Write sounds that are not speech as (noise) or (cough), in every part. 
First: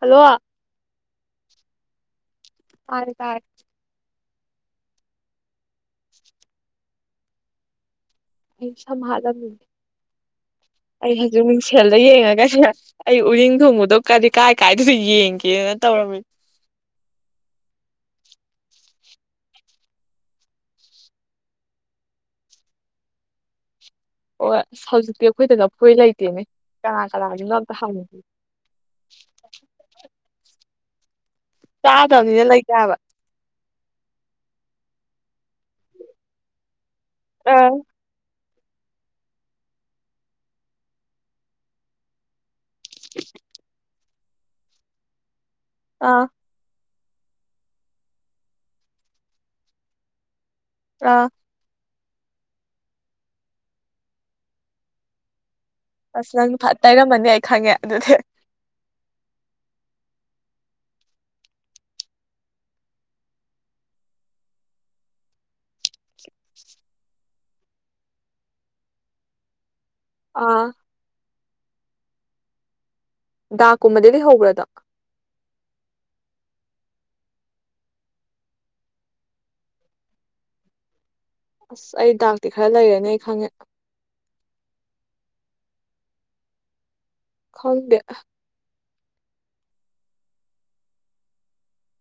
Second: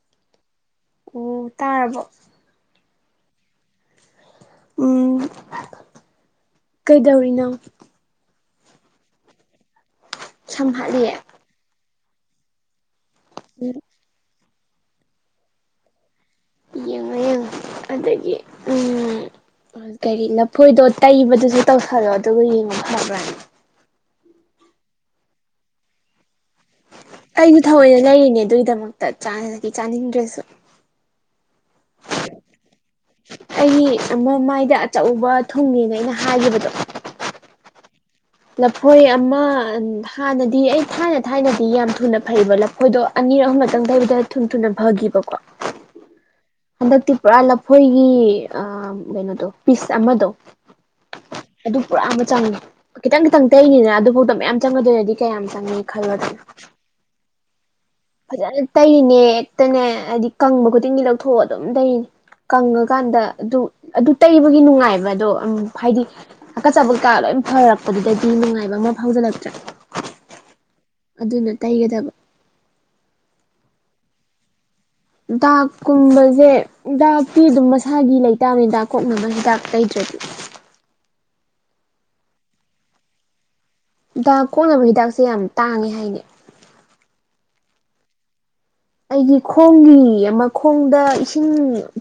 Hello ꯑꯣ ꯇꯥꯔꯕꯣ ꯇꯥꯔꯦ ꯇꯥꯔꯦ ꯎꯝ ꯀꯩꯗꯧꯔꯤꯅꯣ ꯁꯝ ꯍꯠꯂꯥꯝꯃꯤꯅꯦ ꯁꯝꯍꯠꯂꯤꯦ ꯀꯩꯊꯦꯜꯗ ꯌꯦꯡꯉꯒ ꯑꯩ ꯎꯔꯤꯡ ꯊꯣꯡꯕꯗꯣ ꯀ ꯀꯥꯏ ꯀꯥꯏꯗꯁꯨ ꯌꯦꯡꯒꯦꯅ ꯇꯧꯔꯝꯃꯤ ꯌꯦꯡꯉ ꯌꯦꯡꯉ ꯑꯗꯒꯤ ꯎꯝ ꯀꯔꯤ ꯂꯐꯣꯏꯗꯣ ꯇꯩꯕꯗꯨꯁꯨ ꯇꯧꯁꯜꯂꯣ ꯑꯗꯨꯒ ꯌꯦꯡꯉꯣ ꯐꯕ꯭ꯔꯅꯤ ꯑꯣ ꯑꯁ ꯍꯧꯖꯤꯛꯇꯤ ꯑꯩꯈꯣꯏꯗꯅꯐꯣꯏ ꯂꯩꯇꯦꯅꯦ ꯀꯅꯥ ꯀꯅꯥꯒꯤꯅꯣ ꯀꯁꯨ ꯑꯝꯇ ꯊꯑꯣꯏꯅ ꯍꯪꯉꯨꯒꯦ ꯂꯩꯔꯤꯅꯦ ꯑꯗꯨꯒꯤꯗꯃꯛꯇ ꯆꯥꯅꯤꯡꯗ꯭ꯔꯁꯨ ꯆꯥꯗꯕꯅꯤꯅ ꯂꯩꯇꯦ ꯍꯥꯏꯕ ꯑꯩ ꯃꯃꯥꯏꯗ ꯆꯥꯛꯎꯕ ꯊꯨꯡꯉꯅ ꯑꯩꯅ ꯍꯥꯏꯈꯤꯕꯗꯣ ꯑꯥ ꯂꯐꯣꯏ ꯑꯃ ꯍꯥꯟꯅꯗꯤ ꯑꯩ ꯊꯥꯏꯅ ꯊꯥꯏꯅꯗꯤ ꯌꯥꯝ ꯊꯨꯅ ꯐꯩꯕ ꯍꯣꯏꯗꯣ ꯑꯅꯤꯔꯛꯍꯃꯇꯪꯗꯕꯤꯗ ꯊꯨ ꯊꯨꯅ ꯐꯈꯤꯕꯀꯣ ꯑꯥ ꯍꯟꯗꯛꯇꯤ ꯄꯨꯔꯥ ꯂꯐꯣꯏꯒꯤ ꯑ ꯀꯩꯅꯣꯗꯣ ꯄꯤꯁ ꯑꯃꯗꯣ ꯑꯥ ꯑꯗꯨ ꯄꯨꯔꯥ ꯑꯃ ꯆꯪꯉ ꯈꯤꯇꯪ ꯈꯤꯇꯪ ꯇꯩꯅꯤꯅ ꯑꯗꯨꯐꯥꯎꯗ ꯃꯌꯥꯝ ꯆꯪꯒꯗꯣꯏꯔꯗꯤ ꯀꯌꯥꯝ ꯆꯪꯉꯤ ꯑꯁ ꯅꯪ ꯐ ꯇꯩꯔꯝꯃꯅꯤ ꯑꯩ ꯈꯪꯉꯦ ꯑꯗꯨꯗꯤ ꯐꯖꯅ ꯇꯩꯔꯤꯅꯦ ꯍꯦꯛꯇꯅꯦ ꯍꯥꯏꯗꯤ ꯀꯪꯕ ꯈꯨꯗꯤꯡꯒꯤ ꯂꯧꯊꯣꯛꯑ ꯑꯗꯨꯝ ꯇꯩꯔꯤꯅꯦ ꯀꯪꯉꯀꯥꯟꯗ ꯑꯗꯨ ꯑꯗꯨ ꯇꯩꯕꯒꯤ ꯅꯨꯡꯉꯥꯏꯕ ꯑꯗꯣ ꯍꯥꯏꯗꯤ ꯍꯥꯀꯠ ꯆꯕ ꯀꯥ ꯂꯣꯏ ꯁꯨꯝ ꯐꯔꯛꯄꯗꯨꯗꯗꯤ ꯅꯨꯡꯉꯥꯏꯕ ꯑꯃ ꯐꯥꯎꯖꯤꯜꯂꯛꯇ꯭ꯔꯦ ꯑꯥ ꯑꯗꯨꯅ ꯇꯩꯒꯗꯕ ꯗꯥꯛꯀꯨꯝꯕꯗꯗꯤ ꯍꯧꯕ꯭ꯔꯗ ꯗꯥꯛꯀꯨꯝꯕꯁꯦ ꯗꯥꯛꯄꯤꯤ ꯑꯗꯨꯝ ꯃꯁꯥꯒꯤ ꯂꯩꯇꯥꯕꯅꯤꯗꯥꯛ ꯀꯣꯛꯅꯕ ꯍꯤꯗꯥꯛ ꯇꯩꯇ꯭ꯔꯗꯤ (inaudible) ꯑꯁ ꯑꯩ ꯗꯥꯛꯇꯤ ꯈꯔ ꯂꯩꯔꯅꯦ ꯑꯩ ꯈꯪꯉꯦ ꯗꯥꯛ ꯀꯣꯛꯅꯕ ꯍꯤꯗꯥꯛꯁꯦ ꯌꯥꯝ ꯇꯥꯡꯉꯦ ꯍꯥꯏꯅꯤ ꯈꯪꯗꯦ ꯑꯩꯒꯤ ꯈꯣꯡꯒꯤ ꯑꯃ ꯈꯣꯡꯗ ꯏꯁꯤꯡ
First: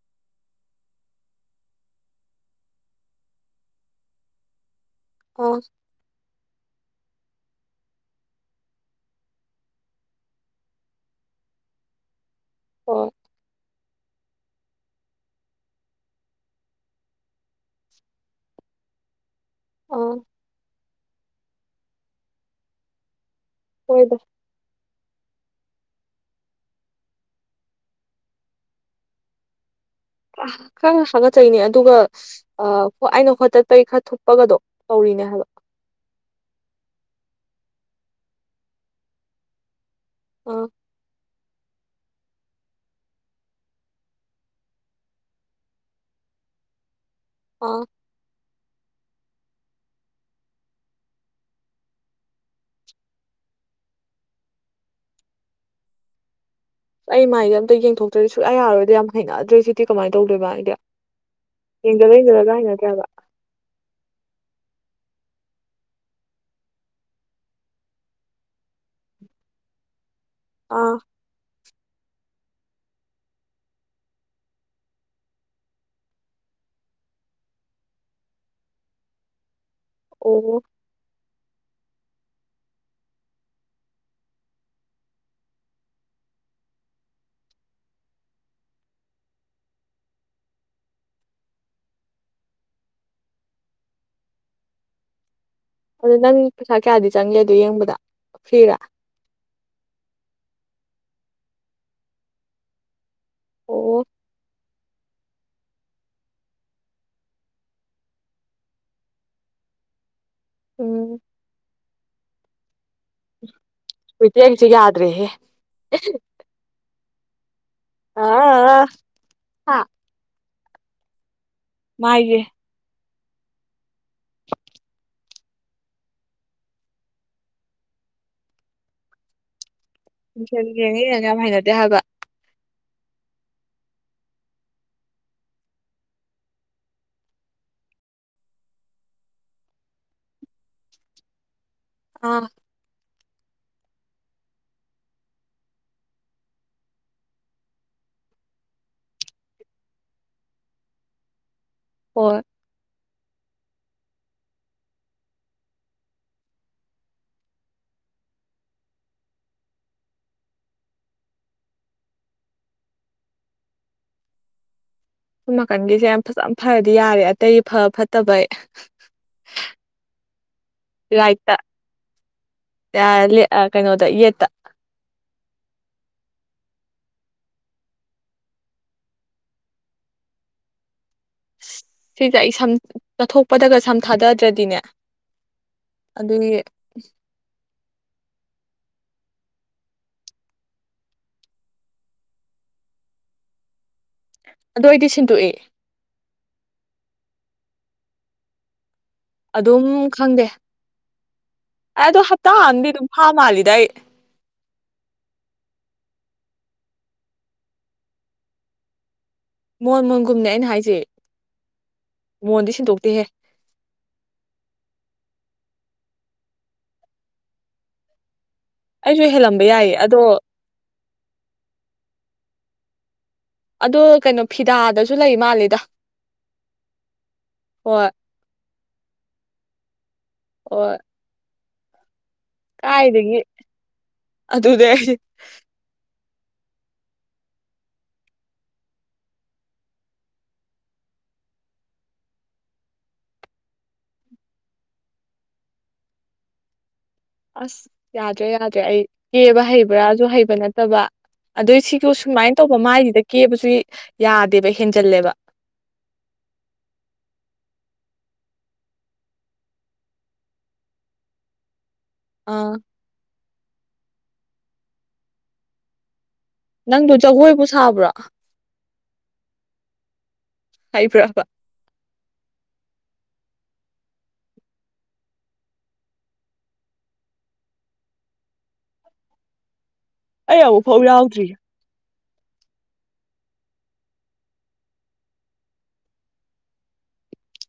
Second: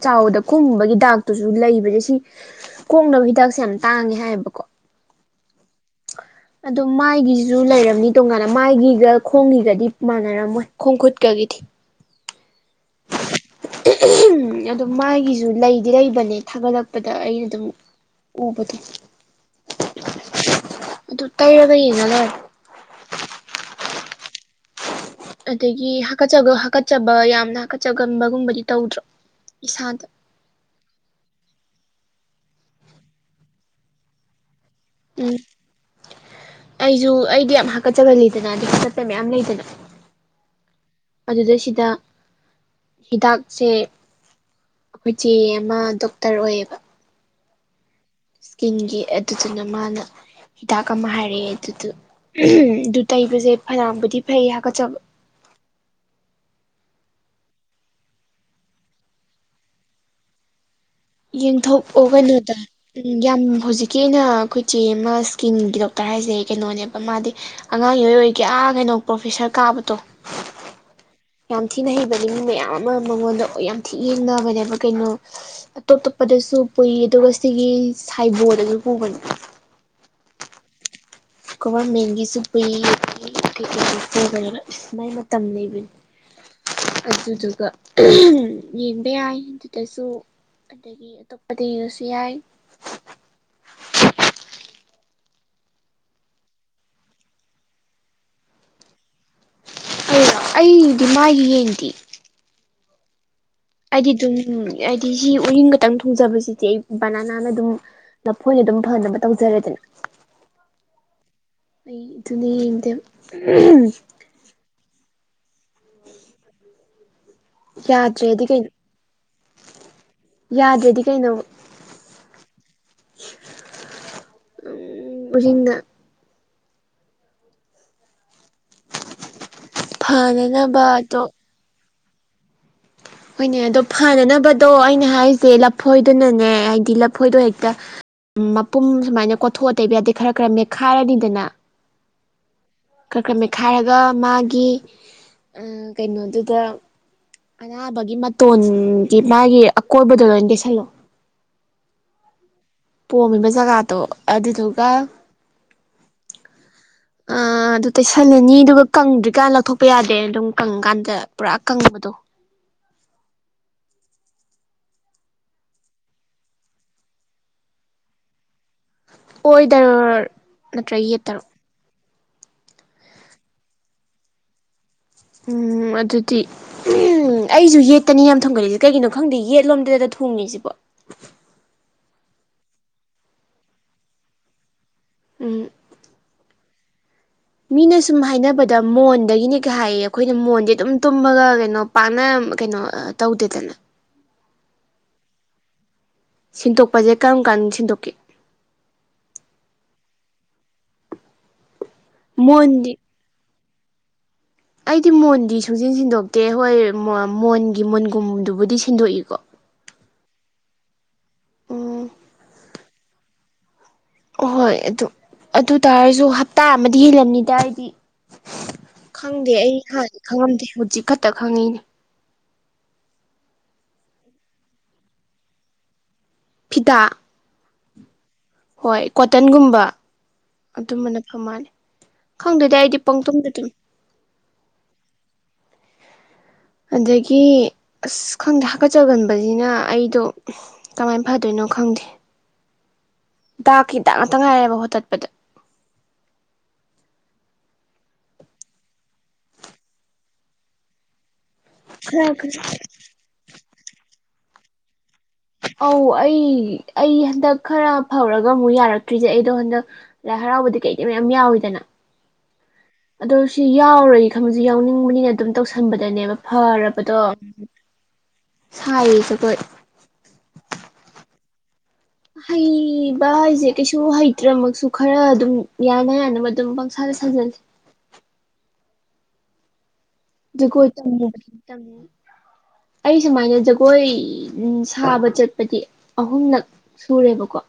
ꯆꯥꯎꯕꯗ ꯈꯨꯝꯕꯒꯤ ꯗꯥꯛꯇꯨꯁꯨ ꯂꯩ ꯁꯦ ꯁꯤ ꯀꯣꯡꯅꯕ ꯍꯤꯗꯥꯛꯁꯦ ꯌꯥꯝ ꯇꯥꯡꯉꯦ ꯍꯥꯏꯌꯦꯕꯀꯣ ꯑꯣ ꯑꯗꯣ ꯃꯥꯏꯒꯤꯁꯨ ꯂꯩꯔꯝꯅꯤ ꯇꯣꯡꯉꯥꯟꯅ ꯃꯥꯏꯒꯤꯒ ꯈꯣꯡꯒꯤꯒꯗꯤ ꯃꯥꯟꯅꯔꯝꯃꯣꯏ ꯈꯣꯡ ꯈꯨꯨꯠ ꯀꯔꯤꯒꯤ ꯍꯣꯏ (inaudible) ꯑꯗꯨꯝ ꯃꯥꯒꯤꯁꯨ ꯂꯩꯗꯤ ꯂꯩꯕꯅꯦ ꯊꯥꯒꯠꯂꯛꯄꯗ ꯑꯩ ꯑꯗꯨꯝ ꯎꯕꯗꯣ ꯑꯥ ꯑꯗꯨ ꯇꯩꯔꯒ ꯌꯦꯡꯉ ꯂꯦ ꯍꯣꯏꯗ ꯑꯗꯒꯤ ꯍꯥꯀꯠꯆ ꯍꯥꯀꯠꯆꯕ ꯌꯥꯝꯅ ꯍꯥꯀꯠꯆꯒꯟꯕꯒꯨꯝꯕꯗꯤ ꯇꯧꯗ꯭ꯔꯣ ꯏꯁꯥꯗ ꯈꯔ ꯍꯥꯒꯠꯆꯩꯅꯦ ꯑꯗꯨꯒ ꯑꯩꯅ ꯍꯣꯠꯇꯠꯄꯒꯤ ꯈꯔ ꯊꯨꯞꯄꯒꯗꯣ ꯇꯧꯔꯤꯅꯦ ꯎꯝ ꯍꯥꯏꯕ ꯑꯩꯁꯨ ꯑꯩꯗꯤ ꯌꯥꯝ ꯍꯥꯀꯠꯆꯕ ꯂꯩꯗꯅ ꯑꯗꯨ ꯍꯥꯀꯠꯄ ꯃꯌꯥꯝ ꯂꯩꯗꯅ ꯑꯣ ꯑꯗꯨꯗꯩꯁꯤꯗ ꯍꯤꯗꯥꯛꯁꯦ ꯑꯩꯈꯣꯏ ꯆꯦ ꯑꯃ ꯗꯣꯛꯇꯔ ꯑꯣꯏꯌꯦꯕ ꯑ ꯏꯁꯀꯤꯟꯒꯤ ꯑꯗꯨꯗꯨꯅ ꯃꯥꯅ ꯍꯤꯗꯥꯛ ꯑꯃ ꯍꯥꯏꯔꯛꯑꯦ ꯑꯗꯨꯗ ꯑꯗꯨ ꯇꯩꯕꯁꯦ ꯐꯅꯌꯥꯝꯕꯨꯗꯤ ꯐꯩ ꯍꯥꯀꯠꯆꯕ ꯑꯩ ꯃꯥꯏꯗꯤ ꯑꯝꯇ ꯌꯦꯡꯊꯣꯛꯇ꯭ꯔꯗꯤ ꯁꯨꯛꯌꯥ ꯌꯥꯔꯣꯏꯗꯤ ꯌꯥꯝ ꯍꯩꯅꯗ꯭ꯔꯦ ꯁꯤꯗꯤ ꯀꯃꯥꯏꯅ ꯇꯧꯗꯣꯏꯕ ꯑꯩꯗꯤ ꯌꯦꯡꯊꯣꯛꯑꯣ ꯌꯦꯡꯖꯜꯂ ꯌꯦꯡꯖꯜꯂꯒ ꯀꯩꯅꯣꯗ ꯍꯩꯅꯗ꯭ꯔꯦ ꯍꯥꯏꯕ ꯎꯝ ꯌꯥꯝ ꯍꯧꯖꯤꯛꯀꯤ ꯑꯣꯏꯅ ꯑꯩꯈꯣꯏꯆꯦ ꯑꯃ ꯁ꯭ꯀꯤꯟꯒꯤ ꯗꯣꯛꯇꯔ ꯍꯥꯏꯁꯦ ꯀꯩꯅꯣꯅꯦꯕ ꯃꯥꯗꯤ ꯑꯉꯥꯡ ꯌꯏ ꯑꯣꯏꯒꯌꯥ ꯀꯩꯅꯣ ꯄ꯭ꯔꯣꯐꯦꯁꯔ ꯀꯥꯕꯗꯣ ꯑꯥ ꯌꯥꯝ ꯊꯤꯅ ꯍꯩꯕꯗꯤ ꯃꯤ ꯃꯌꯥꯝ ꯑꯃ ꯃꯉꯣꯟꯗ ꯌꯥꯝ ꯊꯤ ꯌꯦꯡꯅꯕꯅꯦꯕ ꯀꯩꯅꯣ ꯇꯣꯞ ꯇꯣꯞꯄꯗꯁꯨ ꯄꯨꯏ ꯑꯗꯨꯒ ꯁꯤꯒꯤ ꯁꯥꯏꯕꯣꯔꯗꯁꯨ ꯄꯨꯒꯅꯤ ꯑꯣ ꯀꯃꯔꯃꯦꯁꯨ ꯄꯥꯏꯅꯤ ꯑꯗꯨꯗꯨꯒ ꯌꯦꯡꯕ ꯌꯥꯏ ꯑꯗꯨꯗꯁꯨ ꯑꯗꯒꯤ ꯑꯇꯣꯞꯄꯗ ꯌꯦꯡꯉꯁꯨ ꯌꯥꯏ꯫ ꯑꯗꯨꯗ ꯅꯪ ꯄꯩꯁꯥ ꯀꯌꯥꯗꯤ ꯆꯪꯒꯦ ꯑꯗꯨ ꯌꯦꯡꯕꯗ ꯐ꯭ꯔꯤꯔꯥ꯫ ꯑꯣ ꯑꯩꯗꯤ ꯃꯥꯒꯤ ꯌꯦꯡꯗꯤ꯫ ꯑꯣ ꯑꯩꯗꯤ ꯑꯗꯨꯝ ꯍꯥꯏꯗꯤ ꯁꯤ ꯎꯔꯤꯡ ꯈꯛꯇꯪ ꯊꯣꯡꯖꯕꯁꯤꯗꯤ ꯑꯩ ꯕꯅꯤꯅꯥꯅ ꯑꯗꯨꯝ꯫ ꯅꯐꯣꯏꯅ ꯑꯗꯨꯝ ꯐꯅꯕ ꯇꯧꯖꯔꯦꯗꯅ꯫ ꯎꯝ꯫ ꯑꯩ ꯑꯗꯨꯅꯦ ꯌꯦꯡꯗꯦ꯫ ꯏꯇꯦꯡꯁꯨ ꯌꯥꯗ꯭ꯔꯦꯍꯦ꯫ ꯌꯥꯗ꯭ꯔꯦꯗꯤ ꯀꯩꯅꯣ ꯑꯥ ꯌꯥꯗ꯭ꯔꯦꯗꯤ ꯀꯩꯅꯣ꯫ ꯃꯥꯥꯏꯒꯦ꯫ ꯎꯔꯤꯡꯗ꯫ ꯁ ꯐꯅꯅꯕ ꯌꯦꯡꯉ ꯌꯦꯡꯉ ꯑꯗꯣ ꯌꯥꯝ ꯍꯩꯅꯗꯦ ꯍꯥꯏꯕ꯫ (unintelligible) ꯍꯣꯏꯅꯦ ꯑꯗꯣ ꯐꯅꯅꯕꯗꯣ ꯑꯩꯅ ꯍꯥꯏꯔꯤꯁꯦ ꯂꯐꯣꯏꯗꯨꯅꯅꯦ ꯍꯥꯏꯗꯤ ꯂꯐꯣꯏꯗꯣ ꯍꯦꯛꯇ꯫ ꯃꯄꯨꯝ ꯁꯨꯃꯥꯏꯅ ꯀꯣꯊꯣꯛꯑꯇꯩꯕ ꯌꯥꯗꯦ ꯈꯔ ꯈꯔ ꯃꯦꯠꯈꯥꯏꯔꯅꯤꯗꯅ꯫ ꯑꯥ꯫ ꯀꯔꯀꯔ ꯃꯦꯠꯈꯥꯏꯔꯒ ꯃꯥꯒꯤ ꯀꯩꯅꯣꯗꯨꯗ꯫ ꯑꯅꯥꯕꯒꯤ ꯃꯇꯣꯟꯒꯤ ꯃꯥꯒꯤ ꯑꯀꯣꯏꯕꯗꯣ ꯂꯣꯏ ꯇꯩꯁꯜꯂꯣ꯫ ꯍꯣꯏ꯫ ꯄꯣꯝꯃꯤꯕ ꯖꯒꯥꯗꯣ ꯑꯗꯨꯗꯨꯒ꯫ ꯑ ꯑꯗꯨ ꯇꯩꯁꯜꯂꯅꯤ ꯑꯗꯨꯒ ꯀꯪꯗ꯭ꯔꯤꯀꯥꯟ ꯂꯧꯊꯣꯛꯄ ꯌꯥꯗꯦ ꯑꯗꯨꯝ ꯀꯪꯉꯀꯥꯟꯗ ꯄꯨꯔꯥ ꯀꯪꯕꯗꯣ꯫ (inaudible) ꯁꯨꯝ ꯅꯥꯀꯟꯒꯤꯁꯦ ꯌꯥꯝ ꯐꯖꯅ ꯐꯔꯗꯤ ꯌꯥꯔꯦ ꯑꯇꯩ ꯐ ꯐꯠꯇꯕ꯫ ꯑꯣꯏꯗꯔ ꯅꯠꯇ꯭ꯔꯒ ꯌꯦꯇꯔꯣ꯫ ꯌꯔꯥꯂꯤ ꯀꯩꯅꯣꯗ ꯌꯦꯠꯇ꯫ ꯎꯝ ꯑꯗꯨꯗꯤ ꯎꯝ ꯑꯩꯁꯨ ꯌꯦꯠꯇꯅꯤ ꯌꯥꯝ ꯊꯣꯡꯒꯠꯜꯂꯤꯁꯦ ꯀꯩꯒꯤꯅꯣ ꯈꯪꯗꯦ ꯌꯦꯠꯂꯣꯝꯗꯗ꯫ ꯊꯨꯡꯉꯤꯁꯤꯕ꯫ ꯁꯤꯁꯦ ꯑꯩ ꯁꯝ ꯆꯠꯊꯣꯛꯄꯗꯒ ꯁꯝ ꯊꯥꯗꯗ꯭ꯔꯗꯤꯅꯦ꯫ ꯎꯝ ꯑꯗꯨꯒꯤ꯫ ꯃꯤꯅ ꯁꯨꯝ ꯍꯥꯏꯅꯕꯗ ꯃꯣꯟꯗꯒꯤꯅꯤ ꯀꯩ ꯍꯥꯏꯌꯦ ꯑꯩꯈꯣꯏꯅ ꯃꯣꯟꯁꯦ ꯑꯗꯨꯝ ꯇꯨꯝꯃꯒ ꯀꯩꯅꯣ ꯄꯥꯛꯅ꯫ ꯀꯩꯅꯣ ꯇꯧꯗꯦꯗꯅ꯫ ꯑꯗꯨ ꯑꯩꯗꯤ ꯁꯤꯟꯗꯣꯛꯏ꯫ ꯁꯤꯟꯗꯣꯛꯄꯁꯦ ꯀꯔꯝ ꯀꯥꯟꯗ ꯁꯤꯟꯗꯣꯛꯀꯦ꯫ ꯑꯗꯨꯝ ꯈꯪꯗꯦ ꯑꯩ ꯑꯗꯨꯗ ꯍꯞꯇꯥ ꯑꯃꯗꯤ ꯃꯣꯟꯗꯤ ꯑꯗꯨꯝ ꯐꯥ ꯃꯥꯜꯂꯤ꯫ ꯗꯦꯏ꯫ ꯑꯩꯗꯤ ꯃꯣꯟꯗꯤ ꯁꯨꯡꯆꯟ ꯁꯤꯟꯗꯣꯛꯇꯦ ꯍꯣꯏ ꯃꯣꯟꯒꯤ ꯃꯨꯟꯒꯨꯝꯗꯨꯕꯨꯗꯤ ꯁꯤꯟꯗꯣꯛꯏꯀꯣ꯫ ꯃꯣꯟ ꯃꯣꯟꯒꯨꯝꯅꯦ ꯑꯩꯅ ꯍꯥꯏꯁꯦ ꯎꯝ ꯃꯣꯟꯗꯤ ꯁꯤꯟꯗꯣꯛꯇꯦꯍꯦ꯫ ꯍꯣꯏ ꯑꯗꯨ ꯑꯗꯨ ꯇꯔꯁꯨ ꯍꯞꯇꯥ ꯑꯃꯗꯤ ꯍꯦꯜꯂꯝꯅꯤꯗ ꯍꯥꯏꯗꯤ꯫ ꯑꯩꯁꯨ ꯈꯪꯗꯦ ꯍꯦꯜꯂꯝꯕ ꯑꯩ ꯌꯥꯏꯌꯦ ꯍꯥꯟꯅꯗꯤ ꯑꯗꯣ ꯈꯪꯉꯝꯗꯦ ꯍꯧꯖꯤꯛ ꯈꯛꯇ ꯈꯪꯉꯤꯅꯦ꯫ ꯑꯗꯣ ꯀꯩꯅꯣ ꯐꯤꯗꯥꯗꯁꯨ ꯂꯩ ꯃꯥꯜꯂꯤꯗ꯫ ꯐꯤꯗ꯫ ꯍꯣ꯫ ꯍꯣꯏ ꯀꯣꯇꯟꯒꯨꯝꯕ ꯍꯣꯏ ꯑꯗꯨꯝꯕꯅ ꯐꯝꯅꯤ꯫ ꯀꯥꯏꯗꯒꯤ ꯑꯗꯨꯗ꯫ ꯑꯗꯒꯤ ꯑꯁ ꯈꯪꯗꯦ ꯍꯥꯀꯠꯆꯒꯟꯕꯁꯤꯅ ꯑꯩꯗꯣ ꯀꯃꯥꯏꯅ ꯐꯗꯣꯏꯅꯣ꯫ ꯈꯪꯗꯦ꯫ ꯗꯥꯛꯀꯤ ꯗꯥꯛ ꯉꯥꯛꯇ ꯉꯥꯏꯔꯦꯕ ꯍꯣꯇꯠꯄꯗ꯫ ꯑꯁ ꯌꯥꯗ꯭ꯔꯦ ꯌꯥꯗ꯭ꯔꯦ ꯑꯩ ꯀꯦꯕ ꯍꯩꯕ꯭ꯔꯥ ꯁꯨ ꯍꯩꯕ ꯅꯠꯇꯕ꯫ ꯑꯗꯨꯏ ꯁꯤꯒꯣ ꯈꯔ ꯁꯨꯃꯥꯏꯅ ꯈꯔ ꯇꯧꯕ ꯃꯥꯏꯁꯤꯗ ꯀꯦꯕꯁꯨ ꯌꯥꯗꯦꯕ ꯍꯦꯟꯖꯜꯂꯦꯕ꯫ ꯑꯧ ꯑꯩ ꯑꯩ ꯍꯟꯗꯛ ꯈꯔ ꯐꯧꯔꯒ ꯑꯃꯨꯛ ꯌꯥꯔꯛꯇ꯭ꯔꯤꯁꯦ ꯑꯩꯗꯣ ꯍꯟꯗꯛ ꯍ꯫ ꯌꯥꯎꯕꯗꯤ ꯀꯩ ꯀꯩꯅꯣ ꯃꯌꯥꯝ ꯌꯥꯎꯋꯤꯗꯅ ꯑꯥ꯫ ꯑꯗꯣ ꯁꯤ ꯌꯥꯎꯔꯣꯏ ꯈꯪꯕꯖꯦ ꯌꯥꯎꯅꯤꯡꯕꯅꯤꯅ ꯑꯗꯨꯝ ꯇꯧꯁꯟꯕꯗꯅꯦꯕ ꯅꯪꯗꯣ ꯐꯔꯕꯗꯣ ꯖꯒꯣꯏꯕꯨ ꯁꯥꯕ꯭ꯔꯣ ꯁꯥꯏꯌꯦ ꯖꯒꯣꯏ꯫ ꯍꯩꯕ꯭ꯔꯥꯕ꯫ ꯍꯩꯕ ꯍꯥꯏꯁꯦ ꯀꯩꯁꯨ ꯍꯩꯇ꯭ꯔꯃꯛꯁꯨ ꯈꯔ ꯑꯗꯨꯝ ꯌꯥꯅ ꯌꯥꯅꯕ ꯑꯗꯨꯝ ꯄꯪꯁꯥ (unintelligible) ꯁꯥꯖꯜꯂꯤ꯫ ꯑꯩ ꯑꯗꯣ ꯑꯈꯣꯏ ꯑꯃꯨꯛꯐꯥꯎ ꯌꯥꯎꯗ꯭ꯔꯤ (unintelligible) ꯑꯩ ꯁꯨꯃꯥꯏꯅ ꯖꯒꯣꯏ ꯎꯝ ꯁꯥꯕ ꯆꯠꯄꯗꯤ ꯑꯍꯨꯝꯂꯛ ꯁꯨꯔꯦꯕꯀꯣ꯫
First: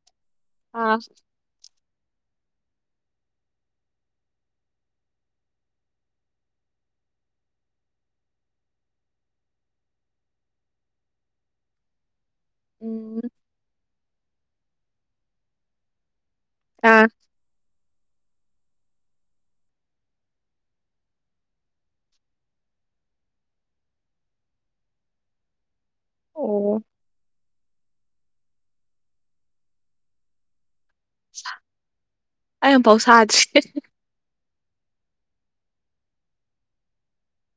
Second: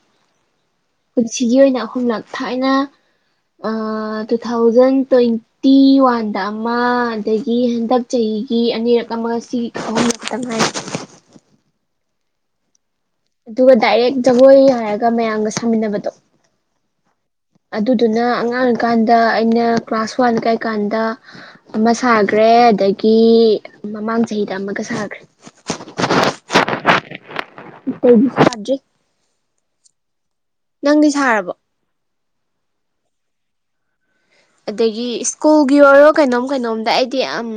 ꯑꯥ ꯄꯨꯟꯁꯤꯒꯤ ꯑꯣꯏꯅ ꯑꯍꯨꯝꯂꯛ ꯊꯥꯏꯅ ꯑ ꯇꯨ ꯊꯥꯎꯖꯟ ꯇ꯭ꯋꯦꯟꯇꯤ ꯋꯥꯟꯗ ꯑꯃ ꯑꯗꯒꯤ ꯍꯟꯗꯛ ꯆꯍꯤ ꯑꯗꯒꯤ ꯑꯅꯤꯔꯛ ꯑꯃ ꯁꯤ ꯑꯍꯨꯝꯂꯛ ꯈꯛꯇꯛ ꯉꯥꯏꯔꯤ (unintelligible) ꯎꯝ ꯗꯥꯏꯔꯦꯛ ꯖꯒꯣꯏ ꯍꯥꯏꯔꯒ ꯃꯌꯥꯝꯒ ꯁꯥꯃꯤꯟꯅꯕꯗꯣ ꯑꯥ꯫ ꯑꯗꯨꯗꯨꯅ ꯑꯉꯥꯡ ꯑꯣꯏꯔꯤ ꯀꯥꯟꯗ ꯑꯩꯅ ꯀ꯭ꯂꯥꯁ ꯋꯥꯟ ꯀꯔꯤ ꯀꯥꯟꯗꯥ ꯑꯃ ꯁꯥꯒ꯭ꯔꯦ ꯑꯗꯒꯤ ꯃꯃꯥꯡ ꯆꯍꯤꯗ ꯑꯃꯒ ꯁꯥꯒ꯭ꯔꯦ꯫ ꯑꯣ꯫ ꯑꯇꯩꯗꯤ ꯁꯥꯥꯗ꯭ꯔꯤ꯫ ꯅꯪꯗꯤ ꯁꯥꯔꯕꯣ꯫ ꯑꯩ ꯑꯃꯨꯛꯐꯥꯎ ꯁꯥꯗ꯭ꯔꯤ (unintelligible) ꯑꯗꯒꯤ ꯁ꯭ꯀꯨꯜꯒꯤ ꯑꯣꯏꯔꯣ ꯀꯩꯅꯣꯝ ꯀꯩꯅꯣꯝꯗ ꯑꯩꯗꯤ ꯑꯝ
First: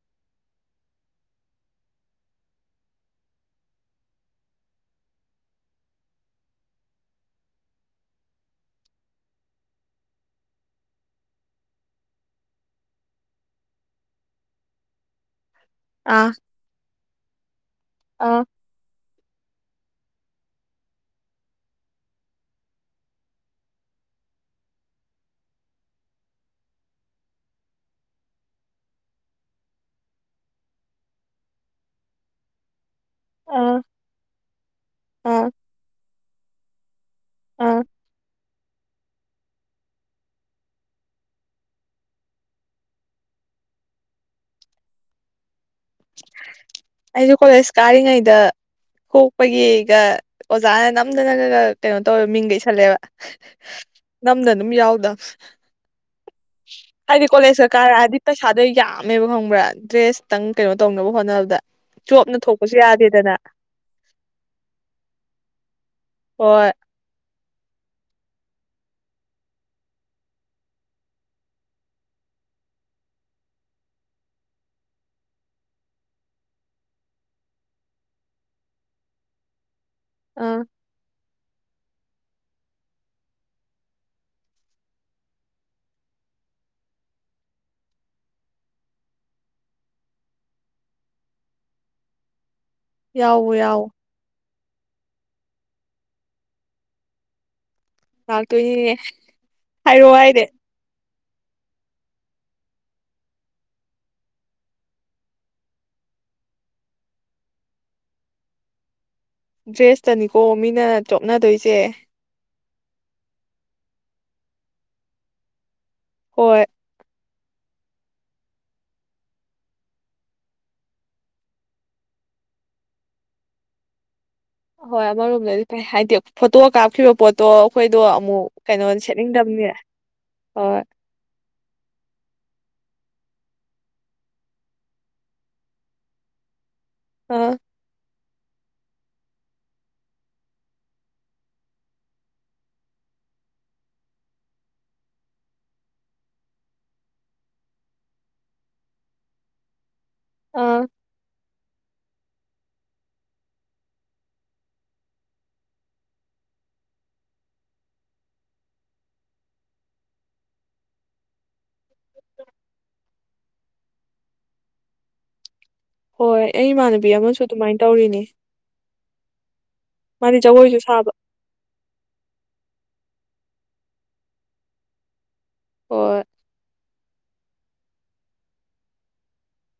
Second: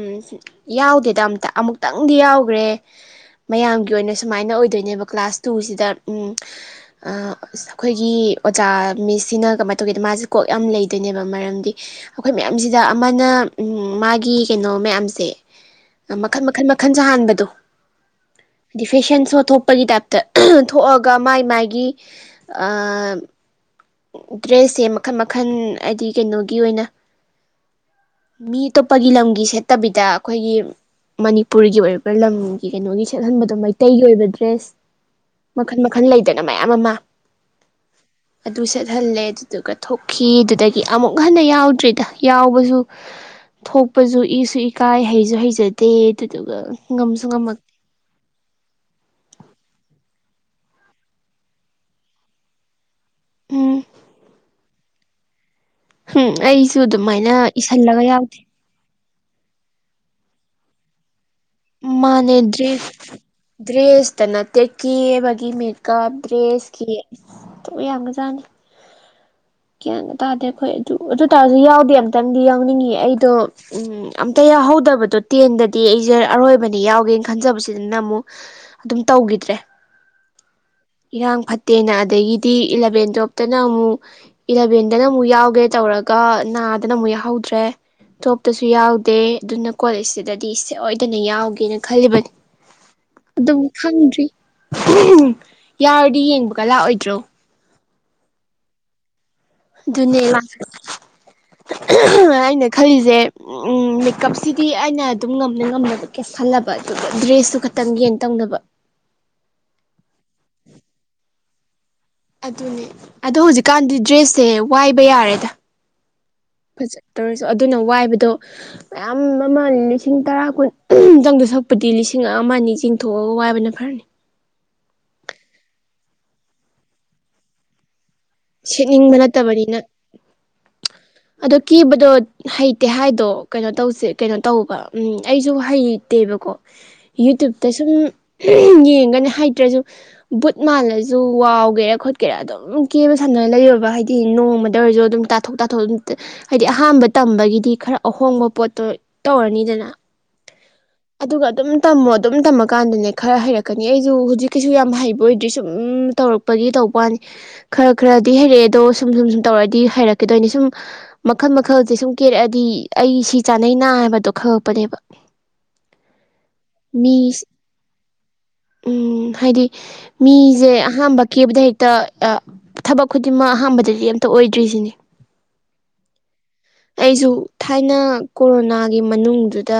ꯌꯥꯎꯗꯦꯗ ꯑꯝꯇ ꯑꯃꯨꯛ ꯇꯪꯗꯤ ꯌꯥꯎꯒ꯭ꯔꯦ꯫ ꯃꯌꯥꯝꯒꯤ ꯑꯣꯏꯅ ꯁꯨꯃꯥꯏꯅ ꯑꯣꯏꯗꯣꯏꯅꯦꯕ ꯀ꯭ꯂꯥꯁ ꯇꯨꯖꯤꯗ ꯎꯝ ꯑ ꯑꯩꯈꯣꯏꯒꯤ ꯑꯣꯖꯥ ꯃꯤꯁ ꯁꯤꯅ ꯀꯃꯥꯢ ꯇꯧꯒꯦꯗ ꯃꯥꯖꯦ ꯀꯣꯛ ꯌꯥꯝ ꯂꯩꯗꯣꯏꯅꯦꯕ ꯃꯔꯝꯗꯤ ꯑꯩꯈꯣꯏ ꯃꯌꯥꯝꯁꯤꯗ ꯑꯃꯅ ꯃꯥꯒꯤ ꯀꯩꯅꯣ ꯃꯌꯥꯝꯁꯦ ꯑꯥ ꯃꯈꯟ ꯃꯈꯟ ꯃꯈꯟ ꯁꯥꯍꯟꯕꯗꯣ ꯑꯥ ꯍꯥꯏꯗꯤ ꯐꯦꯁꯟ ꯁꯣ ꯊꯣꯛꯄꯒꯤ ꯇꯥꯏꯞꯇ ꯊꯣꯛꯑꯒ ꯃꯥꯏ ꯃꯥꯥꯏꯒꯤ ꯑ ꯗ꯭ꯔꯦꯁꯁꯦ ꯃꯈꯟ ꯃꯈꯟ ꯍꯥꯏꯗꯤ ꯀꯩꯅꯣꯒꯤ ꯑꯣꯏꯅ ꯃꯤ ꯑꯇꯣꯞꯄꯒꯤ ꯂꯝꯒꯤ ꯁꯦꯠꯇꯕꯤꯗ ꯑꯩꯈꯣꯏꯒꯤ ꯃꯅꯤꯄꯨꯔꯒꯤ ꯑꯣꯏꯔꯤꯕ ꯂꯝꯒꯤ ꯀꯩꯅꯣꯒꯩ ꯁꯦꯠꯍꯟꯕꯗꯣ ꯑꯥ ꯃꯩꯇꯩꯒꯤ ꯑꯣꯏꯕ ꯗ꯭ꯔꯦꯁ ꯑꯥ ꯃꯈꯜ ꯃꯈꯜ ꯂꯩꯗꯅ ꯃꯌꯥꯝ ꯑꯃ ꯑꯥ ꯑꯗꯨ ꯁꯦꯠꯍꯜꯂꯦ ꯑꯗꯨꯗꯨꯒ ꯊꯣꯛꯈꯤ ꯑꯗꯨꯗꯒꯤ ꯑꯃꯨꯛ ꯍꯟꯅ ꯌꯥꯎꯗ꯭ꯔꯤꯗ ꯌꯥꯎꯕꯖꯨ ꯊꯣꯛꯄꯖꯨ ꯏꯁꯨ ꯏꯀꯥꯏ ꯍꯩꯖꯨ ꯍꯩꯖ ꯑꯩꯁꯨ ꯀꯣꯂꯦꯖ ꯀꯥꯔꯤꯉꯩꯗ ꯊꯣꯛꯄꯒꯤꯒ ꯑꯣꯖꯥꯅ ꯅꯝꯗꯅꯒ ꯀꯩꯅꯣ ꯇꯧꯋꯦꯕ ꯃꯤꯡꯒ ꯏꯁꯜꯂꯦꯕ ꯎꯝ ꯅꯝꯗꯅ ꯑꯗꯨꯝ ꯌꯥꯎ (unintelligible) ꯍꯝ ꯑꯩꯁꯨ ꯍꯥꯏꯗꯤ ꯑꯗꯨꯃꯥꯏꯅ ꯀꯣꯂꯦꯁ ꯀ ꯏꯁꯜꯂꯒ ꯀꯥꯔꯛꯑꯗꯤ ꯌꯥꯎꯗꯦ ꯄꯩꯁꯥꯗꯣ ꯌꯥꯝ ꯃꯦꯕ ꯈꯪꯕ꯭ꯔꯥ ꯗ꯭ꯔꯦꯁꯇꯪ ꯀꯩꯅꯣ ꯇꯧꯅꯕ ꯍꯣꯠꯅꯕꯗ ꯆꯣꯞꯅ ꯃꯥꯅꯦ ꯊꯣꯛꯄꯁꯨ ꯗ꯭ꯔꯦꯁ ꯌꯥꯗꯦꯗꯅ ꯗ꯭ꯔꯦꯁꯇ ꯅꯠꯇꯦ ꯀꯦꯕꯒꯤ ꯃꯦꯀꯞ ꯗ꯭ꯔꯦꯁ ꯍꯣꯏ ꯀꯤ (unintelligible) ꯌꯥꯝꯒꯔꯥ ꯖꯥꯠꯅꯦ ꯒ꯭ꯌꯥꯟꯒ ꯇꯥꯗꯦ ꯑꯩꯈꯣꯏ ꯑꯗꯨ ꯑꯗꯨ ꯑꯣꯢ ꯇꯥꯔꯖꯨ ꯌꯥꯎꯗꯤ ꯑꯝꯇꯪꯗꯤ ꯌꯥꯎꯅꯤꯡꯉꯤ ꯑꯩꯗꯣ ꯎꯝ ꯑꯝꯇ ꯌꯥꯥꯍꯧꯗꯕꯗꯣ ꯇꯦꯟꯗꯗꯤ ꯑꯩꯁꯦ ꯑꯔꯣꯏꯕꯅꯤ ꯌꯥꯎꯒꯦꯅ ꯈꯟꯖꯕꯁꯤꯗꯅ ꯑꯃꯨꯛ ꯑꯗꯨꯝ ꯇꯧꯒꯤꯗ꯭ꯔꯦ꯫ (unintelligible) ꯑꯥ ꯏꯔꯥꯡ ꯐꯠꯇꯦꯅ ꯑꯗꯒꯤꯗꯤ ꯏꯂꯚꯦꯟ ꯇꯨꯋꯦꯞꯇꯅ ꯑꯃꯨꯛ ꯏꯂꯚꯦꯟꯗꯅ ꯑꯃꯨꯛ ꯌꯥꯎꯒꯦ ꯇꯧꯔꯒ ꯅꯥꯗꯅ ꯑꯃꯨꯛ ꯌꯥꯎꯍꯧꯗ꯭ꯔꯦ꯫ ꯇꯣꯞꯁꯨ ꯌꯥꯎꯗꯦ ꯑꯗꯨꯅ ꯀꯣꯂꯖꯁꯤꯗꯗꯤ ꯁꯣꯏꯗꯅ ꯌꯥꯎꯒꯦꯅ ꯈꯜꯂꯤꯕꯅꯤ꯫ ꯌꯥꯎꯋꯣ ꯑꯗꯨꯝ ꯌꯥꯎꯋꯣ ꯈꯪꯗ꯭ꯔꯤ (unintelligible) ꯌꯥꯎꯔꯗꯤ ꯌꯦꯡꯕꯒ ꯂꯥꯛꯑꯣꯏꯗ꯭ꯔꯣ꯫ ꯍ ꯇꯨ ꯑꯗꯨꯅꯦ ꯑꯩꯅ ꯈꯜꯂꯤꯁꯦ ꯎ ꯎꯝ ꯃꯦꯀꯞꯁꯤꯗꯤ ꯑꯩꯅ ꯑꯗꯨꯝ ꯉꯝꯅ ꯉꯝꯅꯕ ꯀꯌꯥ ꯈꯜꯂꯕ ꯑꯗꯨꯒ ꯗ꯭ꯔꯦꯁꯇꯨ ꯈꯛꯇꯪ ꯌꯦꯟ ꯇꯧꯅꯕ (inaudible) ꯗ꯭ꯔꯦꯁꯇꯅꯤꯀꯣ ꯃꯤꯅ ꯆꯣꯞꯅꯗꯣꯏꯁꯦ ꯑꯗꯨꯅꯦ ꯑꯗꯣ ꯍꯧꯖꯤꯛꯀꯥꯟꯗꯤ ꯗ꯭ꯔꯦꯁꯁꯦ ꯋꯥꯏꯕ ꯌꯥꯔꯦꯗ ꯍꯣꯏ ꯇꯧꯔꯁꯨ ꯑꯗꯨꯅ ꯋꯥꯏꯕꯗꯣ ꯃꯌꯥꯝ ꯑꯃ ꯂꯤꯁꯤꯡ ꯇꯔꯥ ꯀꯨꯟꯇꯪꯗ ꯁꯛꯄꯗꯤ ꯂꯤꯁꯤꯡ ꯁꯤꯡꯉꯑ ꯑꯅꯤ ꯆꯤꯡꯊꯣꯛꯑꯒ ꯋꯥꯏꯕꯅ ꯐꯔꯅꯤ ꯑꯣꯏ ꯑꯃꯔꯣꯝꯗꯗꯤ ꯀꯩ ꯍꯥꯏꯗꯤ ꯐꯣꯇꯣ ꯀꯥꯞꯈꯤꯕ ꯄꯣꯠꯇꯣ ꯑꯩꯈꯣꯏꯗꯣ ꯑꯃꯨꯛ ꯀꯩꯅꯣ ꯁꯦꯠꯅꯤꯡꯕ ꯁꯦꯠꯅꯤꯡꯗꯕꯅꯤꯅ ꯅꯠꯇꯕꯅꯤꯅ ꯍꯣꯏ ꯑꯗꯣ ꯀꯤꯕꯗꯣ ꯍꯩ ꯇꯦ ꯍꯥꯏꯗꯣ ꯀꯩꯅꯣ ꯇꯧꯁꯦ ꯀꯩꯅꯣ ꯇꯧꯕ ꯎꯝ ꯑꯩꯁꯨ ꯍꯩꯇꯦꯕꯀꯣ ꯑꯥ ꯌꯨꯇꯌꯨꯕ ꯇꯁꯨꯨꯝ ꯌꯦꯡꯒꯅꯤ ꯍꯩꯇ꯭ꯔꯁꯨ ꯕꯨꯠ ꯃꯥꯜꯂꯁꯨ ꯋꯥꯎꯒꯦꯔꯥ ꯈꯣꯠꯀꯦꯔꯥ ꯑꯗꯨꯝ ꯀꯦꯕ ꯁꯝꯅꯅ ꯂꯩꯔꯣꯕ ꯍꯥꯏꯗꯤ ꯅꯣꯡꯃꯗ ꯑꯣꯏꯔꯁꯨ ꯑꯗꯨꯝ ꯇꯥꯊꯣꯛ ꯇꯥꯊꯣꯛ ꯑꯗꯨꯝ ꯍꯥꯏꯗꯤ ꯑꯍꯝꯕ ꯇꯝꯕꯒꯤꯗꯤ ꯈꯔ ꯑꯍꯣꯡꯕ ꯄꯣꯠꯇꯣ ꯇꯧꯔꯅꯤꯗꯅ ꯑ ꯑꯗꯨꯒ ꯑꯗꯨꯝ ꯇꯝꯃꯣ ꯑꯗꯨꯝ ꯇꯝꯃꯀꯥꯟꯗꯅꯦ ꯈꯔ ꯍꯩꯔꯛꯀꯅꯤ ꯑꯩꯁꯨ ꯍꯧꯖꯤꯛꯀꯤꯁꯨ ꯌꯥꯝ ꯍꯩꯕ ꯑꯣꯏꯗ꯭ꯔꯤ ꯁꯨꯝ ꯇꯧꯔꯛꯦ ꯈ ꯈꯔ ꯍꯔꯑꯦ ꯑꯣ ꯁꯨꯝ ꯁꯨꯝ ꯁꯨꯝ ꯇꯧꯔ ꯍꯔꯗꯣꯏ ꯁꯨꯝ ꯃꯈꯜ ꯃꯈꯜꯁꯦ ꯁꯨꯝ ꯀꯦꯔꯛꯑꯗꯤ ꯑꯩ ꯁꯤ ꯆꯥꯅꯩꯩꯅ ꯍꯥꯏꯕꯗꯣ ꯈꯪꯉꯛꯄꯅꯦꯕ ꯍꯣꯏ ꯑꯩ ꯏꯃꯥꯟꯅꯕꯤ ꯃꯤ ꯑꯃꯁꯨ ꯑꯗꯨꯃꯥꯏꯅ ꯇꯧꯔꯤꯅꯦ ꯎꯝ ꯍꯥꯏꯗꯤ ꯃꯥꯗꯤ ꯃꯤꯁꯦ ꯖꯒꯣꯏꯁꯨ ꯁꯥꯕ ꯑꯍꯝꯕ ꯀꯦꯞꯇ ꯍꯦꯛ ꯊꯕꯛ ꯈꯨꯗꯤꯡꯃꯛ ꯑꯍꯥꯟꯕꯗꯗꯤ ꯑꯝꯇ ꯑꯣꯏꯗ꯭ꯔꯤꯁꯤꯅꯦ ꯑꯣ ꯑꯩꯁꯨ ꯊꯥꯏꯅ ꯀꯣꯔꯣꯅꯥꯒꯤ ꯃꯅꯨꯡꯗꯨꯗ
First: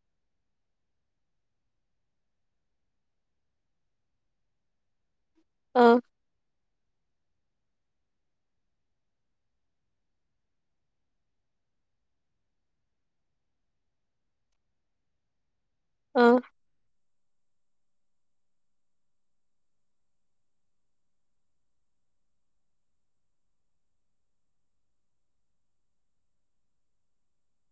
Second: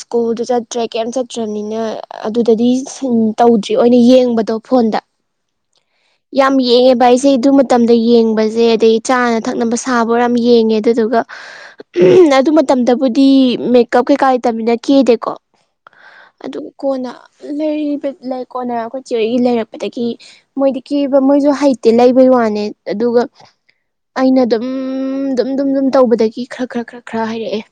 ꯁ꯭ꯀꯨꯜꯗꯨ ꯆꯠꯇ꯭ꯔꯦ ꯀꯩꯝ ꯆꯠꯇ꯭ꯔꯕꯅꯤꯅ ꯑꯗꯨꯗꯗꯤ ꯇꯧꯗ꯭ꯔꯤ ꯑꯣꯏꯅ ꯌꯦꯡꯕꯗꯧ ꯎꯐꯣꯟꯗ ꯑꯥ ꯌꯥꯝ ꯌꯦꯡꯉꯦ ꯚ ꯑꯩꯁꯦ ꯑꯗꯨ ꯃꯇꯝꯗ ꯌꯦꯡꯕꯁꯦ ꯑꯗꯩ ꯆꯥꯅ ꯊꯛꯅꯕ ꯁꯥꯕ ꯌꯥꯝ ꯌꯦꯡꯉꯦ ꯑꯗꯨꯗꯨꯒ ꯎ ꯑꯗꯨ ꯃꯇꯝꯗꯕꯨꯗꯤ ꯃꯦꯀꯞ ꯀꯩꯀꯥ ꯂꯩꯇꯃꯤꯅ ꯀꯦꯗꯦꯀꯣ ꯑꯥ ꯑꯗꯨ ꯀꯣꯟꯅ ꯂꯩꯔꯤꯕ ꯂꯩ ꯀꯣꯟꯅ ꯑꯩꯈꯣꯏ ꯆꯤꯣꯏꯒꯤ ꯂꯩꯔꯛꯄꯗꯒꯤ ꯃꯣꯏꯗꯤ ꯀꯤꯕ ꯃꯣꯏꯁꯨ ꯍꯩꯇꯦ ꯂꯩꯕ ꯑꯗꯨꯒ ꯑꯩꯅ ꯑꯗꯨꯝ ꯑꯗꯨꯝ ꯑꯗꯨꯝ ꯇꯧꯕꯗꯒꯤ ꯈꯔ ꯈꯔ ꯈꯔ ꯈꯔ ꯍꯥꯏꯔꯛꯑꯦ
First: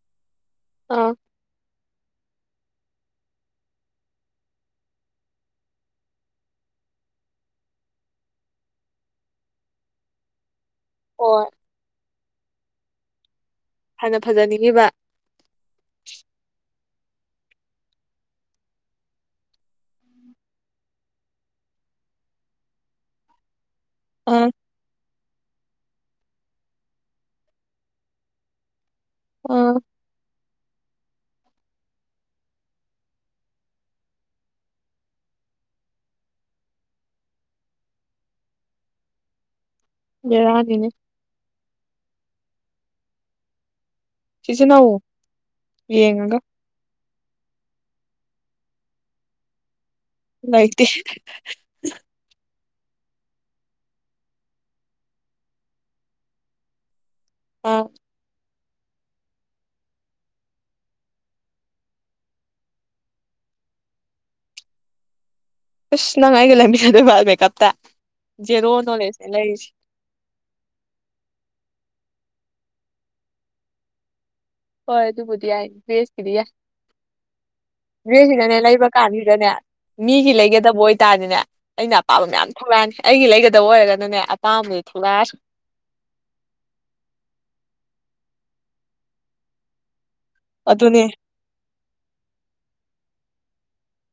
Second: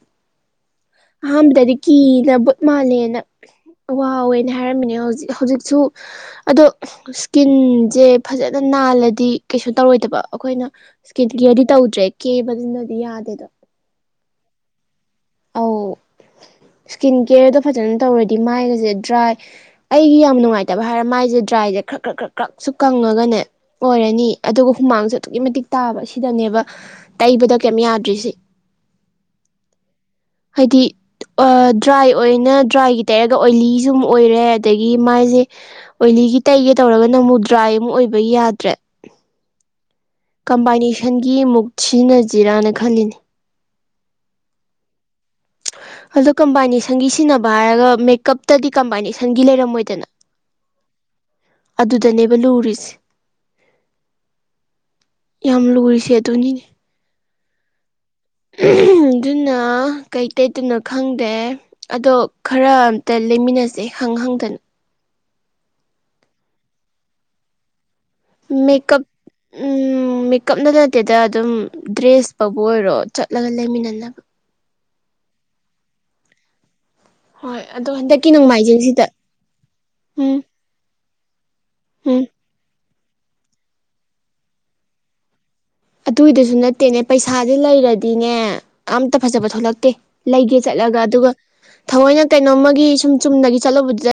ꯑꯥ ꯑꯍꯥꯟꯕꯗꯗꯤ ꯀꯤꯅꯕ ꯃꯥꯂꯅ ꯋꯥꯋꯦꯅ ꯍꯥꯏꯔꯝꯃꯤꯅꯦ ꯍꯧꯖꯤꯛ ꯍꯧꯖꯤꯛꯁꯨ ꯑꯗꯣ ꯏꯁꯀꯤꯟꯁꯦ ꯐꯖꯅ ꯅꯥꯜꯂꯗꯤ ꯀꯩꯁꯨ ꯇꯧꯔꯣꯏꯗꯕ ꯑꯩꯈꯣꯏꯅ ꯏꯁꯀꯤꯟ ꯍꯣꯏ ꯀꯦꯌꯔꯗꯤ ꯇꯧꯗ꯭ꯔꯦ ꯀꯦꯕꯗꯨꯅꯗꯤ ꯌꯥꯗꯦꯗꯣ ꯍꯅ ꯐꯖꯅꯤꯡꯈꯤꯕ ꯁꯀꯤꯟ ꯀꯦꯌꯔꯗꯣ ꯐꯖꯅ ꯇꯧꯔꯗꯤ ꯃꯥꯏꯒꯁꯦ ꯗ꯭ꯔꯥꯏ ꯑꯩꯒꯤ ꯌꯥꯝ ꯅꯨꯡꯉꯥꯏꯇꯕ ꯍꯥꯏꯔꯦ ꯃꯥꯏꯁꯦ ꯗ꯭ꯔꯥꯏꯁꯦ ꯈꯛ ꯈ ꯈ ꯈꯛꯁꯨ ꯀꯪꯉꯒꯅꯦ ꯑꯣꯏꯔꯅꯤ ꯑꯥ ꯑꯗꯨꯒ ꯍꯨꯃꯥꯡꯁꯨ ꯑꯗꯨꯛꯀꯤ ꯃꯇꯤꯛ ꯇꯥꯕ ꯁꯤꯗꯅꯦꯕ ꯇꯩꯕꯗ ꯀꯩꯝ ꯌꯥꯗ꯭ꯔꯤꯁꯦ ꯎ ꯍꯥꯏꯗꯤ ꯗ꯭ꯔꯥꯏ ꯑꯣꯏꯅ ꯗ꯭ꯔꯥꯏꯒꯤ ꯇꯩꯔꯒ ꯑꯣꯏꯂꯤ ꯁꯨꯝ ꯑꯣꯏꯔꯦ ꯑꯗꯒꯤ ꯃꯥꯏꯁꯦ ꯑꯣꯏ ꯑꯩꯒꯤ ꯇꯩꯒꯦ ꯇꯧꯔꯒ ꯅꯃꯨꯗ꯭ꯔꯥꯏ ꯑꯃ ꯑꯣꯏꯕ ꯌꯥꯗ꯭ꯔꯦ ꯕꯦꯔꯥꯅꯤꯅꯦ ꯀꯝꯕꯥꯏꯅꯦꯁꯟꯒꯤ ꯃꯨꯛ ꯁꯤꯖꯤꯅ ꯖꯤꯔꯥꯅ ꯈꯜꯂꯤꯅꯤ ꯁꯤꯁꯤꯅꯎ ꯑꯣ ꯀꯝꯕꯥꯏꯅꯦꯁꯟꯒꯤ ꯁꯤꯖꯤꯟꯅꯕ ꯍꯥꯏꯔꯒ ꯃꯦꯀꯞꯇꯗꯤ ꯀꯝꯕꯥꯏꯅꯦꯁꯟꯒꯤ ꯂꯩꯔꯝꯃꯣꯏꯗꯅ ꯂꯩꯇꯦ ꯑꯗꯨꯗꯅꯦꯕ ꯂꯨꯔꯤꯁꯦ ꯌꯥꯝ ꯂꯔꯤꯁꯤꯦ ꯑꯗꯨꯅꯤ ꯑ (unintelligible) ꯑꯗꯨꯅ ꯀꯩꯀꯩꯗꯅꯣ ꯈꯪꯗꯦ ꯑꯗꯣ ꯈꯔ ꯑꯝꯇ ꯂꯩꯃꯤꯟꯅꯁꯦ ꯈꯪꯉ ꯍꯪꯗ ꯀꯁ ꯅꯪꯥꯏꯒ ꯂ ꯑꯗꯨꯣꯕꯥꯥꯕꯞꯇ ꯃꯦꯀꯞ ꯃꯦꯀꯞ ꯅꯠꯇꯗꯦꯗ ꯑꯗꯨꯝ ꯗ꯭ꯔꯦꯁ ꯄꯕꯨ ꯑꯣꯏꯔꯣ ꯆꯠꯂꯒ ꯂꯩꯃꯤꯟꯅꯅꯕ ꯍꯣꯏ ꯑꯗꯨꯕꯨꯗꯤ ꯌꯥꯏ ꯕꯦꯁ ꯀꯗ ꯍꯣꯏ ꯑꯗꯣ ꯍꯟꯗꯛꯀꯤ ꯂꯩꯕ ꯅꯣꯡꯃꯥꯏꯖꯤꯡꯁꯤꯗ ꯀꯥꯟꯁꯤꯗꯅꯦ ꯃꯤꯒꯤ ꯎꯝ ꯂꯩꯒꯗꯕ ꯑꯣꯏꯇꯥꯔꯗꯤꯅꯦ ꯑꯩꯅ ꯎꯝ ꯑꯄꯥꯝꯕ ꯃꯌꯥꯝ ꯊꯣꯛꯂꯛꯑꯅꯤ ꯑꯩꯒꯤ ꯂꯩꯒꯗꯕ ꯑꯣꯏꯔꯒꯅꯅꯦ ꯑꯄꯥꯝꯕꯗꯤ ꯊꯣꯛꯂꯛꯑꯁꯤ ꯑꯗꯨꯏꯗꯁꯨ ꯅꯠꯇꯦꯅꯦ ꯄꯩꯁꯥꯥꯁꯦ ꯂꯩꯔꯗꯤꯅꯦ ꯑꯝꯇ ꯐꯖꯕ ꯊꯣꯛꯂꯛꯇꯦ ꯂꯩꯒꯦ ꯆꯠꯂꯒ ꯑꯗꯨꯅꯦ ꯑꯗꯨꯒ ꯊꯑꯣꯏꯅ ꯀꯩꯅꯣꯃ ꯁꯨꯝ ꯆꯨꯝꯅꯗꯒꯤ ꯆꯠꯂꯨꯕꯗꯨꯗ